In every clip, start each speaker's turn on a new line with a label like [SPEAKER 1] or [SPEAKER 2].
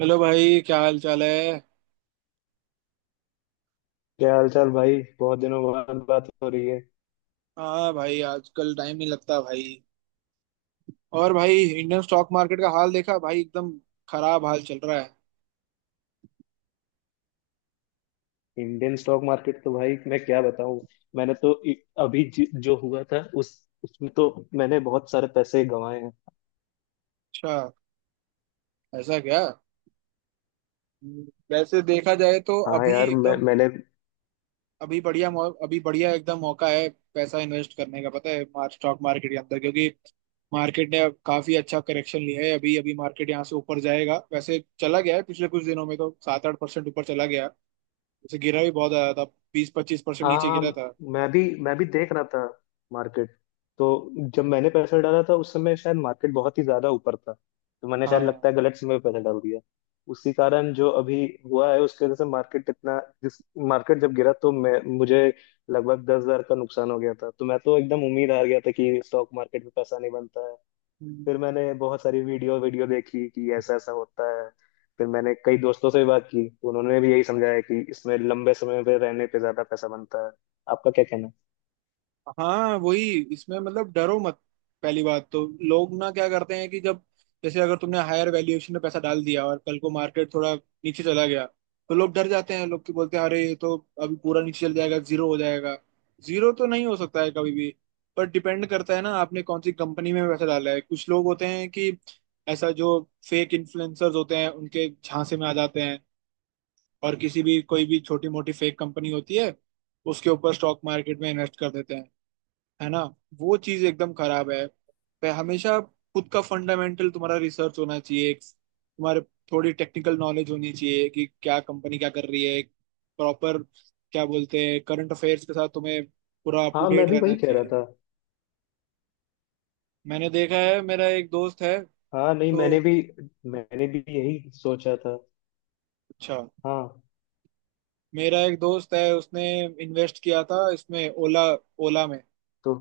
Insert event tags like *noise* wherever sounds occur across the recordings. [SPEAKER 1] Hello भाई, क्या हाल चाल है।
[SPEAKER 2] क्या हाल चाल भाई। बहुत दिनों बाद बात हो रही है।
[SPEAKER 1] हाँ भाई, आजकल टाइम नहीं लगता भाई। और भाई, इंडियन स्टॉक मार्केट का हाल देखा भाई, एकदम खराब हाल चल रहा है।
[SPEAKER 2] इंडियन स्टॉक मार्केट तो भाई मैं क्या बताऊं। मैंने तो इ- अभी जो हुआ था उस उसमें तो मैंने बहुत सारे पैसे गंवाए हैं।
[SPEAKER 1] अच्छा, ऐसा क्या। हम्म, वैसे देखा जाए तो
[SPEAKER 2] हाँ
[SPEAKER 1] अभी
[SPEAKER 2] यार, मैं
[SPEAKER 1] एकदम
[SPEAKER 2] मैंने
[SPEAKER 1] अभी बढ़िया अभी बढ़िया एकदम मौका है पैसा इन्वेस्ट करने का, पता है स्टॉक मार्केट के अंदर, क्योंकि मार्केट ने काफी अच्छा करेक्शन लिया है। अभी अभी मार्केट यहाँ से ऊपर जाएगा, वैसे चला गया है। पिछले कुछ दिनों में तो 7-8% ऊपर चला गया। वैसे गिरा भी बहुत आया था, 20-25%
[SPEAKER 2] हाँ,
[SPEAKER 1] नीचे
[SPEAKER 2] हाँ।
[SPEAKER 1] गिरा था।
[SPEAKER 2] मैं भी देख रहा था मार्केट। तो जब मैंने पैसा डाला था उस समय शायद मार्केट बहुत ही ज्यादा ऊपर था, तो मैंने शायद लगता
[SPEAKER 1] हाँ।
[SPEAKER 2] है गलत समय पे पैसा डाल दिया। उसी कारण जो अभी हुआ है उसके वजह से मार्केट इतना जिस मार्केट जब गिरा तो मैं मुझे लगभग 10,000 का नुकसान हो गया था। तो मैं तो एकदम उम्मीद हार गया था कि स्टॉक मार्केट में पैसा नहीं बनता। फिर
[SPEAKER 1] हम्म।
[SPEAKER 2] मैंने बहुत सारी वीडियो वीडियो देखी कि ऐसा ऐसा होता है। फिर मैंने कई दोस्तों से भी बात की, उन्होंने भी यही समझाया कि इसमें लंबे समय पे रहने पे ज्यादा पैसा बनता है। आपका क्या कहना है?
[SPEAKER 1] हाँ वही, इसमें मतलब डरो मत। पहली बात तो लोग ना क्या करते हैं कि जब, जैसे अगर तुमने हायर वैल्यूएशन में पैसा डाल दिया और कल को मार्केट थोड़ा नीचे चला गया, तो लोग डर जाते हैं, लोग की बोलते हैं अरे ये तो अभी पूरा नीचे चल जाएगा, जीरो हो जाएगा। जीरो तो नहीं हो सकता है कभी भी। पर डिपेंड करता है ना, आपने कौन सी कंपनी में पैसा डाला है। कुछ लोग होते हैं कि ऐसा जो फेक इन्फ्लुएंसर्स होते हैं उनके झांसे में आ जाते हैं, और किसी भी कोई भी छोटी मोटी फेक कंपनी होती है उसके ऊपर स्टॉक मार्केट में इन्वेस्ट कर देते हैं, है ना। वो चीज एकदम खराब है। पे हमेशा खुद का फंडामेंटल तुम्हारा रिसर्च होना चाहिए, एक तुम्हारे थोड़ी टेक्निकल नॉलेज होनी चाहिए कि क्या कंपनी क्या कर रही है, प्रॉपर, क्या बोलते हैं, करंट अफेयर्स के साथ तुम्हें पूरा अप टू
[SPEAKER 2] हाँ, मैं
[SPEAKER 1] डेट
[SPEAKER 2] भी वही
[SPEAKER 1] रहना
[SPEAKER 2] कह रहा
[SPEAKER 1] चाहिए।
[SPEAKER 2] था।
[SPEAKER 1] मैंने देखा है, मेरा एक दोस्त है।
[SPEAKER 2] हाँ नहीं, मैंने
[SPEAKER 1] तो
[SPEAKER 2] भी मैंने भी यही सोचा था।
[SPEAKER 1] अच्छा,
[SPEAKER 2] हाँ।
[SPEAKER 1] मेरा एक दोस्त है उसने इन्वेस्ट किया था इसमें ओला, ओला में,
[SPEAKER 2] तो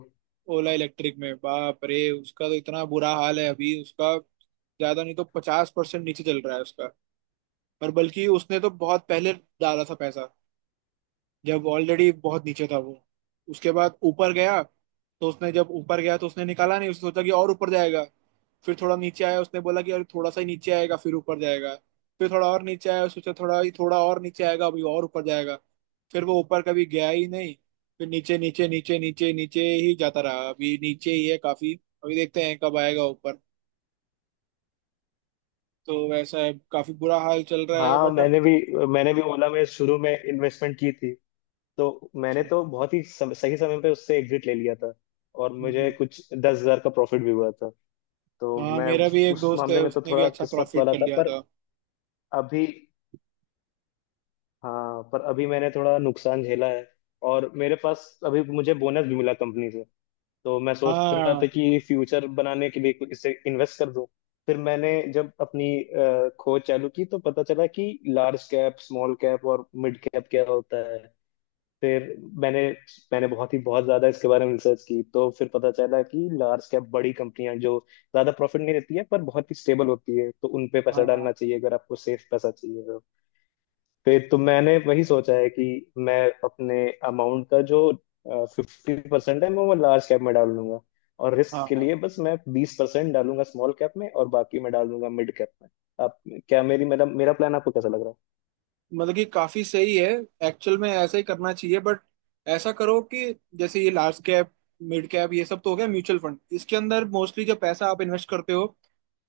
[SPEAKER 1] ओला इलेक्ट्रिक में। बाप रे, उसका तो इतना बुरा हाल है अभी उसका, ज्यादा नहीं तो 50% नीचे चल रहा है उसका। पर बल्कि उसने तो बहुत पहले डाला था पैसा, जब ऑलरेडी बहुत नीचे था वो। उसके बाद ऊपर गया, तो उसने जब ऊपर गया तो उसने निकाला नहीं, उसने सोचा कि और ऊपर जाएगा। फिर थोड़ा नीचे आया, उसने बोला कि अरे थोड़ा सा ही नीचे आएगा फिर ऊपर जाएगा। फिर थोड़ा और नीचे आया, सोचा थोड़ा ही थोड़ा और नीचे आएगा, अभी और ऊपर जाएगा। फिर वो ऊपर कभी गया ही नहीं। फिर नीचे नीचे नीचे नीचे नीचे ही जाता रहा, अभी नीचे ही है काफी। अभी देखते हैं कब आएगा ऊपर। तो वैसा है, काफी बुरा हाल चल रहा है
[SPEAKER 2] हाँ,
[SPEAKER 1] बट,
[SPEAKER 2] मैंने भी ओला में शुरू में इन्वेस्टमेंट की थी। तो मैंने तो बहुत ही सही समय पे उससे एग्जिट ले लिया था और मुझे
[SPEAKER 1] अब।
[SPEAKER 2] कुछ 10,000 का प्रॉफिट भी हुआ था। तो
[SPEAKER 1] हाँ,
[SPEAKER 2] मैं
[SPEAKER 1] मेरा भी
[SPEAKER 2] उस
[SPEAKER 1] एक
[SPEAKER 2] उस
[SPEAKER 1] दोस्त है
[SPEAKER 2] मामले में तो
[SPEAKER 1] उसने भी
[SPEAKER 2] थोड़ा
[SPEAKER 1] अच्छा
[SPEAKER 2] किस्मत
[SPEAKER 1] प्रॉफिट
[SPEAKER 2] वाला
[SPEAKER 1] कर
[SPEAKER 2] था,
[SPEAKER 1] लिया
[SPEAKER 2] पर
[SPEAKER 1] था।
[SPEAKER 2] अभी। हाँ, पर अभी मैंने थोड़ा नुकसान झेला है। और मेरे पास अभी मुझे बोनस भी मिला कंपनी से। तो मैं सोच रहा
[SPEAKER 1] हाँ,
[SPEAKER 2] था कि फ्यूचर बनाने के लिए कुछ इसे इन्वेस्ट कर दूं। फिर मैंने जब अपनी खोज चालू की तो पता चला कि लार्ज कैप, स्मॉल कैप और मिड कैप क्या होता है। फिर मैंने मैंने बहुत ही बहुत ज्यादा इसके बारे में रिसर्च की, तो फिर पता चला कि लार्ज कैप बड़ी कंपनियां जो ज्यादा प्रॉफिट नहीं देती है पर बहुत ही स्टेबल होती है, तो उन पे पैसा डालना
[SPEAKER 1] हाँ।
[SPEAKER 2] चाहिए अगर आपको सेफ पैसा चाहिए तो। फिर तो मैंने वही सोचा है कि मैं अपने अमाउंट का जो 50% है मैं वो लार्ज कैप में डाल लूंगा। और
[SPEAKER 1] हाँ,
[SPEAKER 2] रिस्क के
[SPEAKER 1] हाँ।
[SPEAKER 2] लिए बस मैं 20% डालूंगा स्मॉल कैप में और बाकी मैं डाल दूंगा मिड कैप में। आप, क्या मेरी मेरा मेरा प्लान आपको कैसा लग रहा
[SPEAKER 1] मतलब कि काफी सही है, एक्चुअल में ऐसा ही करना चाहिए। बट ऐसा करो कि जैसे ये लार्ज कैप, मिड कैप, ये सब तो हो गया म्यूचुअल फंड। इसके अंदर मोस्टली जो पैसा आप इन्वेस्ट करते हो,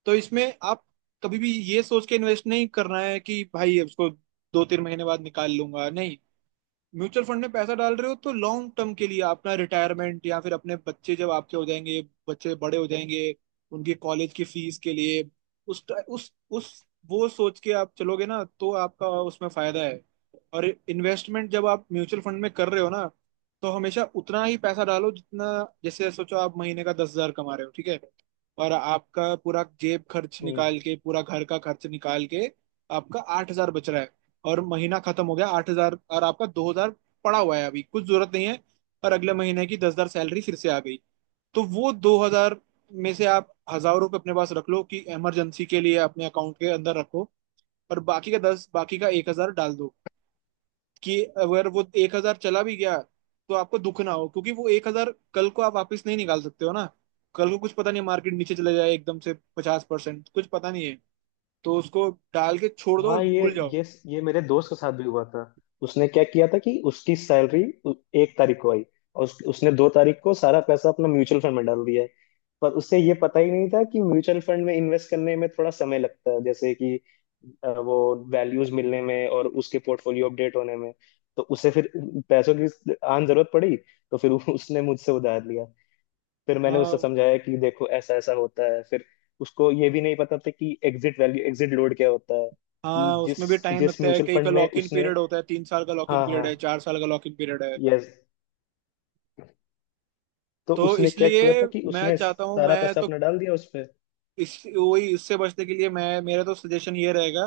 [SPEAKER 1] तो इसमें आप कभी भी ये सोच के इन्वेस्ट नहीं करना है कि भाई उसको 2-3 महीने बाद निकाल लूंगा, नहीं। म्यूचुअल फंड में पैसा डाल रहे हो तो लॉन्ग टर्म के लिए, अपना रिटायरमेंट, या फिर अपने बच्चे जब आपके हो जाएंगे, बच्चे बड़े हो जाएंगे, उनके कॉलेज की फीस के लिए, उस उस वो सोच के आप चलोगे ना तो आपका उसमें फायदा है। और इन्वेस्टमेंट जब आप म्यूचुअल फंड में कर रहे हो ना, तो हमेशा उतना ही पैसा डालो जितना, जैसे सोचो आप महीने का 10,000 कमा रहे हो, ठीक है, और आपका पूरा जेब खर्च निकाल
[SPEAKER 2] है?
[SPEAKER 1] के, पूरा घर का खर्च निकाल के आपका 8,000 बच रहा है। और महीना खत्म हो गया, 8,000 और आपका 2,000 पड़ा हुआ है, अभी कुछ जरूरत नहीं है। और अगले महीने की 10,000 सैलरी फिर से आ गई, तो वो 2,000 में से आप 1,000 रुपये अपने पास रख लो कि इमरजेंसी के लिए अपने अकाउंट के अंदर रखो, और बाकी का दस, बाकी का 1,000 डाल दो कि अगर वो 1,000 चला भी गया तो आपको दुख ना हो, क्योंकि वो 1,000 कल को आप वापस नहीं निकाल सकते हो ना। कल को कुछ पता नहीं, मार्केट नीचे चले जाए एकदम से 50%, कुछ पता नहीं है। तो उसको डाल के छोड़ दो और
[SPEAKER 2] हाँ, ये
[SPEAKER 1] भूल जाओ।
[SPEAKER 2] ये ये मेरे दोस्त के साथ भी हुआ था। उसने क्या किया था कि उसकी सैलरी एक तारीख को आई, और उसने दो तारीख को सारा पैसा अपना म्यूचुअल फंड में डाल दिया है। पर उससे ये पता ही नहीं था कि म्यूचुअल फंड में इन्वेस्ट करने में थोड़ा समय लगता है, जैसे कि वो वैल्यूज मिलने में और उसके पोर्टफोलियो अपडेट होने में। तो उसे फिर पैसों की आन जरूरत पड़ी। तो फिर *laughs* उसने मुझसे उधार लिया। फिर मैंने उसे
[SPEAKER 1] हाँ।
[SPEAKER 2] समझाया कि देखो ऐसा ऐसा होता है। फिर उसको ये भी नहीं पता था कि एग्जिट वैल्यू एग्जिट लोड क्या होता है। कि
[SPEAKER 1] हाँ,
[SPEAKER 2] जिस
[SPEAKER 1] उसमें भी टाइम
[SPEAKER 2] जिस
[SPEAKER 1] लगता है,
[SPEAKER 2] म्यूचुअल
[SPEAKER 1] कई का
[SPEAKER 2] फंड में
[SPEAKER 1] लॉक इन
[SPEAKER 2] उसने।
[SPEAKER 1] पीरियड होता है, 3 साल का लॉक इन
[SPEAKER 2] हाँ,
[SPEAKER 1] पीरियड
[SPEAKER 2] हाँ।
[SPEAKER 1] है, 4 साल का लॉक इन पीरियड है।
[SPEAKER 2] यस। तो
[SPEAKER 1] तो
[SPEAKER 2] उसने क्या किया
[SPEAKER 1] इसलिए,
[SPEAKER 2] था कि
[SPEAKER 1] मैं
[SPEAKER 2] उसने
[SPEAKER 1] चाहता हूँ,
[SPEAKER 2] सारा
[SPEAKER 1] मैं
[SPEAKER 2] पैसा
[SPEAKER 1] तो
[SPEAKER 2] अपना डाल दिया उसमें।
[SPEAKER 1] इस, वही इससे बचने के लिए मैं, मेरा तो सजेशन ये रहेगा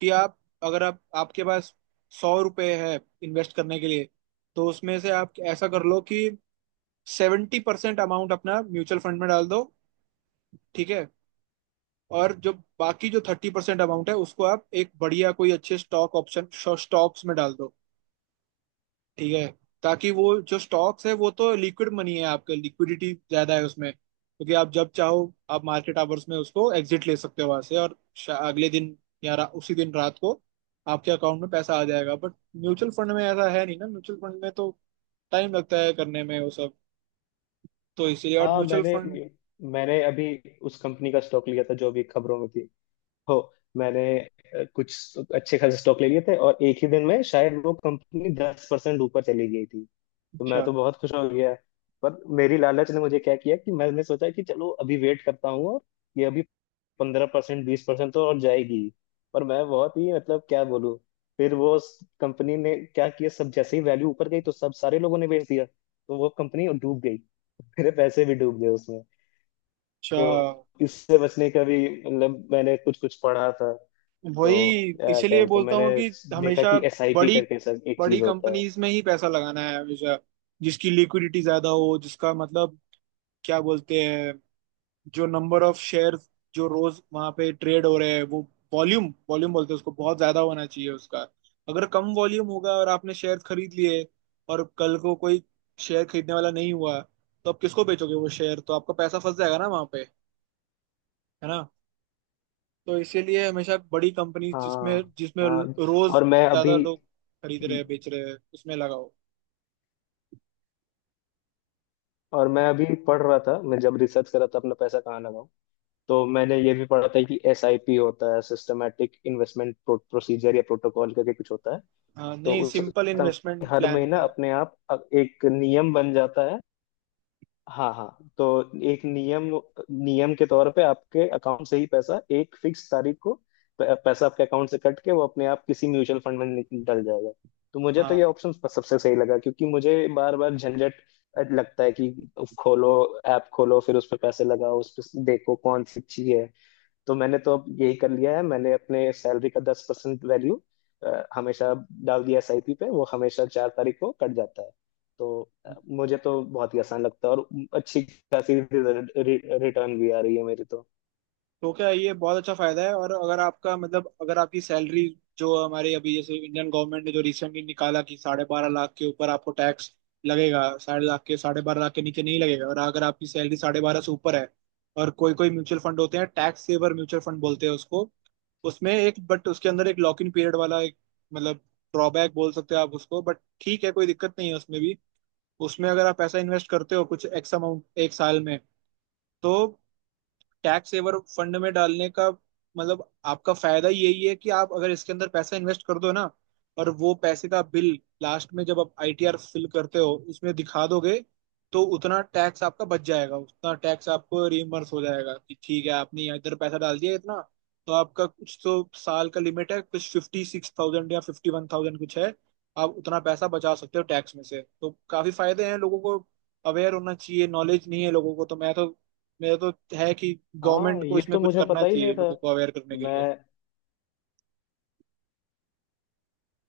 [SPEAKER 1] कि आप, अगर आप, आपके पास 100 रुपये है इन्वेस्ट करने के लिए, तो उसमें से आप ऐसा कर लो कि 70% अमाउंट अपना म्यूचुअल फंड में डाल दो, ठीक है, और जो बाकी, जो 30% अमाउंट है, उसको आप एक बढ़िया कोई अच्छे स्टॉक ऑप्शन, स्टॉक्स में डाल दो, ठीक है। ताकि वो जो स्टॉक्स है वो तो लिक्विड मनी है आपका, लिक्विडिटी ज्यादा है उसमें, क्योंकि आप जब चाहो आप मार्केट आवर्स में उसको एग्जिट ले सकते हो वहां से, और अगले दिन या उसी दिन रात को आपके अकाउंट में पैसा आ जाएगा। बट म्यूचुअल फंड में ऐसा है नहीं ना, म्यूचुअल फंड में तो टाइम लगता है करने में वो सब। तो इसीलिए, और
[SPEAKER 2] हाँ,
[SPEAKER 1] म्यूचुअल
[SPEAKER 2] मैंने
[SPEAKER 1] फंड।
[SPEAKER 2] मैंने अभी उस कंपनी का स्टॉक लिया था जो अभी खबरों में थी। हो मैंने कुछ अच्छे खासे स्टॉक ले लिए थे और एक ही दिन में शायद वो कंपनी 10% ऊपर चली गई थी। तो मैं
[SPEAKER 1] अच्छा,
[SPEAKER 2] तो बहुत खुश हो गया। पर मेरी लालच ने मुझे क्या किया कि मैंने सोचा कि चलो अभी वेट करता हूँ और ये अभी 15%, 20% तो और जाएगी। पर मैं बहुत ही, मतलब, क्या बोलूँ। फिर वो कंपनी ने क्या किया, सब जैसे ही वैल्यू ऊपर गई तो सब सारे लोगों ने बेच दिया, तो वो कंपनी डूब गई। मेरे पैसे भी डूब गए उसमें।
[SPEAKER 1] अच्छा,
[SPEAKER 2] तो इससे बचने का भी, मतलब मैंने कुछ कुछ पढ़ा था। तो
[SPEAKER 1] वही
[SPEAKER 2] क्या
[SPEAKER 1] इसीलिए
[SPEAKER 2] बोलते हैं,
[SPEAKER 1] बोलता
[SPEAKER 2] मैंने
[SPEAKER 1] हूँ कि
[SPEAKER 2] देखा
[SPEAKER 1] हमेशा
[SPEAKER 2] कि एसआईपी
[SPEAKER 1] बड़ी
[SPEAKER 2] करके सर एक
[SPEAKER 1] बड़ी
[SPEAKER 2] चीज होता है।
[SPEAKER 1] कंपनीज में ही पैसा लगाना है हमेशा, जिसकी लिक्विडिटी ज्यादा हो, जिसका मतलब, क्या बोलते हैं, जो नंबर ऑफ शेयर्स जो रोज वहां पे ट्रेड हो रहे हैं वो, वॉल्यूम, वॉल्यूम बोलते हैं उसको, बहुत ज्यादा होना चाहिए उसका। अगर कम वॉल्यूम होगा और आपने शेयर खरीद लिए, और कल को कोई शेयर खरीदने वाला नहीं हुआ तो आप किसको बेचोगे वो शेयर, तो आपका पैसा फंस जाएगा ना वहां पे, है ना। तो इसीलिए हमेशा बड़ी कंपनी जिसमें
[SPEAKER 2] हाँ,
[SPEAKER 1] जिसमें
[SPEAKER 2] हाँ।
[SPEAKER 1] रोज
[SPEAKER 2] और मैं
[SPEAKER 1] ज्यादा
[SPEAKER 2] अभी।
[SPEAKER 1] लोग खरीद रहे हैं
[SPEAKER 2] हम्म,
[SPEAKER 1] बेच रहे हैं उसमें लगाओ।
[SPEAKER 2] और मैं अभी पढ़ रहा था, मैं जब रिसर्च कर रहा था अपना पैसा कहाँ लगाऊं, तो मैंने ये भी पढ़ा था कि एसआईपी होता है सिस्टमेटिक इन्वेस्टमेंट प्रोसीजर या प्रोटोकॉल करके कुछ होता है।
[SPEAKER 1] हाँ
[SPEAKER 2] तो
[SPEAKER 1] नहीं,
[SPEAKER 2] उस
[SPEAKER 1] सिंपल इन्वेस्टमेंट
[SPEAKER 2] हर
[SPEAKER 1] प्लान
[SPEAKER 2] महीना
[SPEAKER 1] होता है।
[SPEAKER 2] अपने आप अब एक नियम बन जाता है। हाँ, हाँ। तो एक नियम नियम के तौर पे आपके अकाउंट से ही पैसा एक फिक्स तारीख को, पैसा आपके अकाउंट से कट के वो अपने आप किसी म्यूचुअल फंड में डल जाएगा। तो मुझे तो ये
[SPEAKER 1] हाँ,
[SPEAKER 2] ऑप्शन सबसे सही लगा क्योंकि मुझे बार बार झंझट लगता है कि खोलो, ऐप खोलो, फिर उस पर पैसे लगाओ, उस पर देखो कौन सी अच्छी है। तो मैंने तो अब यही कर लिया है, मैंने अपने सैलरी का 10% वैल्यू हमेशा डाल दिया एसआईपी पे, वो हमेशा चार तारीख को कट जाता है। तो मुझे तो बहुत ही आसान लगता है और अच्छी खासी रिटर्न भी आ रही है मेरी तो।
[SPEAKER 1] तो क्या, ये बहुत अच्छा फायदा है। और अगर आपका, मतलब अगर आपकी सैलरी, जो हमारे अभी, जैसे इंडियन गवर्नमेंट ने जो रिसेंटली निकाला कि 12.5 लाख के ऊपर आपको टैक्स लगेगा, साढ़े लाख के, 12.5 लाख के नीचे नहीं लगेगा, और अगर आपकी सैलरी साढ़े बारह से ऊपर है, और कोई कोई म्यूचुअल फंड होते हैं, टैक्स सेवर म्यूचुअल फंड बोलते हैं उसको, उसमें एक बट, उसके अंदर एक लॉक इन पीरियड वाला एक, मतलब, ड्रॉबैक बोल सकते हैं आप उसको, बट ठीक है, कोई दिक्कत नहीं है उसमें भी। उसमें अगर आप पैसा इन्वेस्ट करते हो कुछ एक्स अमाउंट 1 साल में, तो टैक्स सेवर फंड में डालने का मतलब, आपका फायदा यही है कि आप अगर इसके अंदर पैसा इन्वेस्ट कर दो ना, और वो पैसे का बिल लास्ट में जब आप आईटीआर फिल करते हो उसमें दिखा दोगे, तो उतना टैक्स आपका बच जाएगा, उतना टैक्स आपको रिइम्बर्स हो जाएगा कि ठीक है, आपने इधर पैसा डाल दिया इतना। तो आपका कुछ तो साल का लिमिट है, कुछ 56,000 या 51,000 कुछ है, आप उतना पैसा बचा सकते हो टैक्स में से, तो काफी फायदे हैं। लोगों को अवेयर होना चाहिए, नॉलेज नहीं है लोगों को। तो मैं तो, मेरा तो है कि गवर्नमेंट
[SPEAKER 2] हाँ,
[SPEAKER 1] को
[SPEAKER 2] ये
[SPEAKER 1] इसमें
[SPEAKER 2] तो
[SPEAKER 1] कुछ
[SPEAKER 2] मुझे
[SPEAKER 1] करना
[SPEAKER 2] पता ही नहीं
[SPEAKER 1] चाहिए
[SPEAKER 2] था।
[SPEAKER 1] लोगों को अवेयर करने के
[SPEAKER 2] मैं।
[SPEAKER 1] लिए।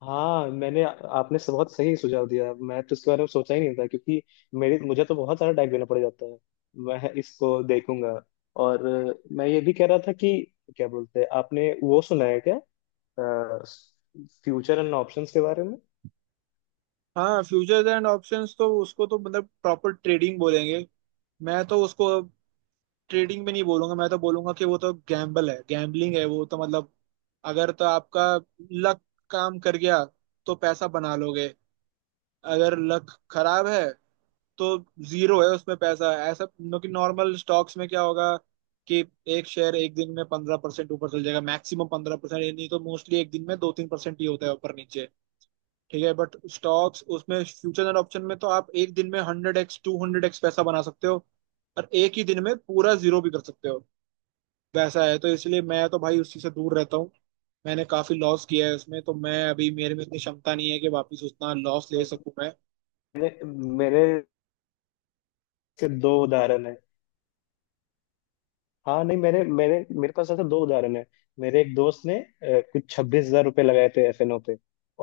[SPEAKER 2] हाँ, मैंने आपने बहुत सही सुझाव दिया। मैं तो इसके बारे में सोचा ही नहीं था, क्योंकि मेरे मुझे तो बहुत सारा टाइम देना पड़ जाता है। मैं इसको देखूंगा। और मैं ये भी कह रहा था कि क्या बोलते हैं, आपने वो सुना है क्या, फ्यूचर एंड ऑप्शंस के बारे में?
[SPEAKER 1] हाँ फ्यूचर्स एंड ऑप्शंस, तो उसको तो मतलब प्रॉपर ट्रेडिंग बोलेंगे। मैं तो उसको ट्रेडिंग में नहीं बोलूंगा, मैं तो बोलूंगा कि वो तो गैम्बल है, गैम्बलिंग है वो तो, मतलब अगर तो आपका लक काम कर गया तो पैसा बना लोगे, अगर लक खराब है तो जीरो है उसमें पैसा। ऐसा नो कि नॉर्मल स्टॉक्स में क्या होगा कि एक शेयर 1 दिन में 15% ऊपर चल जाएगा मैक्सिमम 15%, नहीं तो मोस्टली 1 दिन में 2-3% ही होता है ऊपर नीचे, ठीक है। बट स्टॉक्स, उसमें फ्यूचर एंड ऑप्शन में तो आप 1 दिन में 100x to 200x पैसा बना सकते हो, और एक ही दिन में पूरा जीरो भी कर सकते हो। वैसा है, तो इसलिए मैं तो भाई उसी से दूर रहता हूँ। मैंने काफी लॉस किया है उसमें, तो मैं अभी, मेरे में इतनी क्षमता नहीं है कि वापस उतना लॉस ले
[SPEAKER 2] और
[SPEAKER 1] सकूं।
[SPEAKER 2] मैंने मैंने सिर्फ दो उदाहरण है। हाँ नहीं, मैंने मैंने मेरे पास ऐसा दो उदाहरण है। मेरे एक दोस्त ने कुछ 26,000 रुपये लगाए थे एफएनओ पे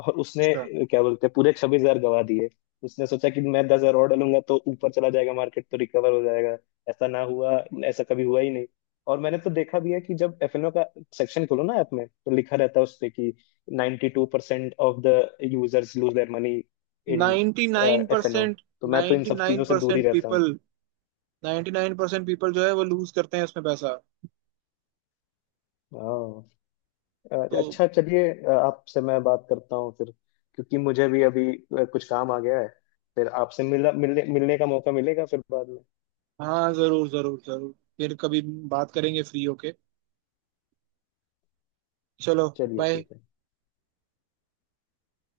[SPEAKER 2] और उसने
[SPEAKER 1] मैं
[SPEAKER 2] क्या बोलते हैं, पूरे 26,000 गंवा दिए। उसने सोचा कि मैं 10,000 और डालूंगा तो ऊपर चला जाएगा मार्केट तो रिकवर हो जाएगा। ऐसा ना हुआ, ऐसा कभी हुआ ही नहीं। और मैंने तो देखा भी है कि जब एफएनओ का सेक्शन खोलो ना ऐप में तो लिखा रहता है उस पे कि 92% two percent of the users lose their money in
[SPEAKER 1] ninety nine
[SPEAKER 2] FNO.
[SPEAKER 1] Percent
[SPEAKER 2] तो मैं तो इन
[SPEAKER 1] नाइन्टी
[SPEAKER 2] सब
[SPEAKER 1] नाइन
[SPEAKER 2] चीजों से दूर ही
[SPEAKER 1] परसेंट
[SPEAKER 2] रहता हूँ।
[SPEAKER 1] People ninety nine percent people जो है वो लूज करते हैं इसमें पैसा।
[SPEAKER 2] हाँ।
[SPEAKER 1] तो
[SPEAKER 2] अच्छा, चलिए। आपसे मैं बात करता हूँ फिर, क्योंकि मुझे भी अभी कुछ काम आ गया है। फिर आपसे मिला मिलने मिलने का मौका मिलेगा फिर बाद में।
[SPEAKER 1] हाँ, जरूर जरूर जरूर, फिर कभी बात करेंगे फ्री होके। चलो,
[SPEAKER 2] चलिए
[SPEAKER 1] बाय।
[SPEAKER 2] ठीक है।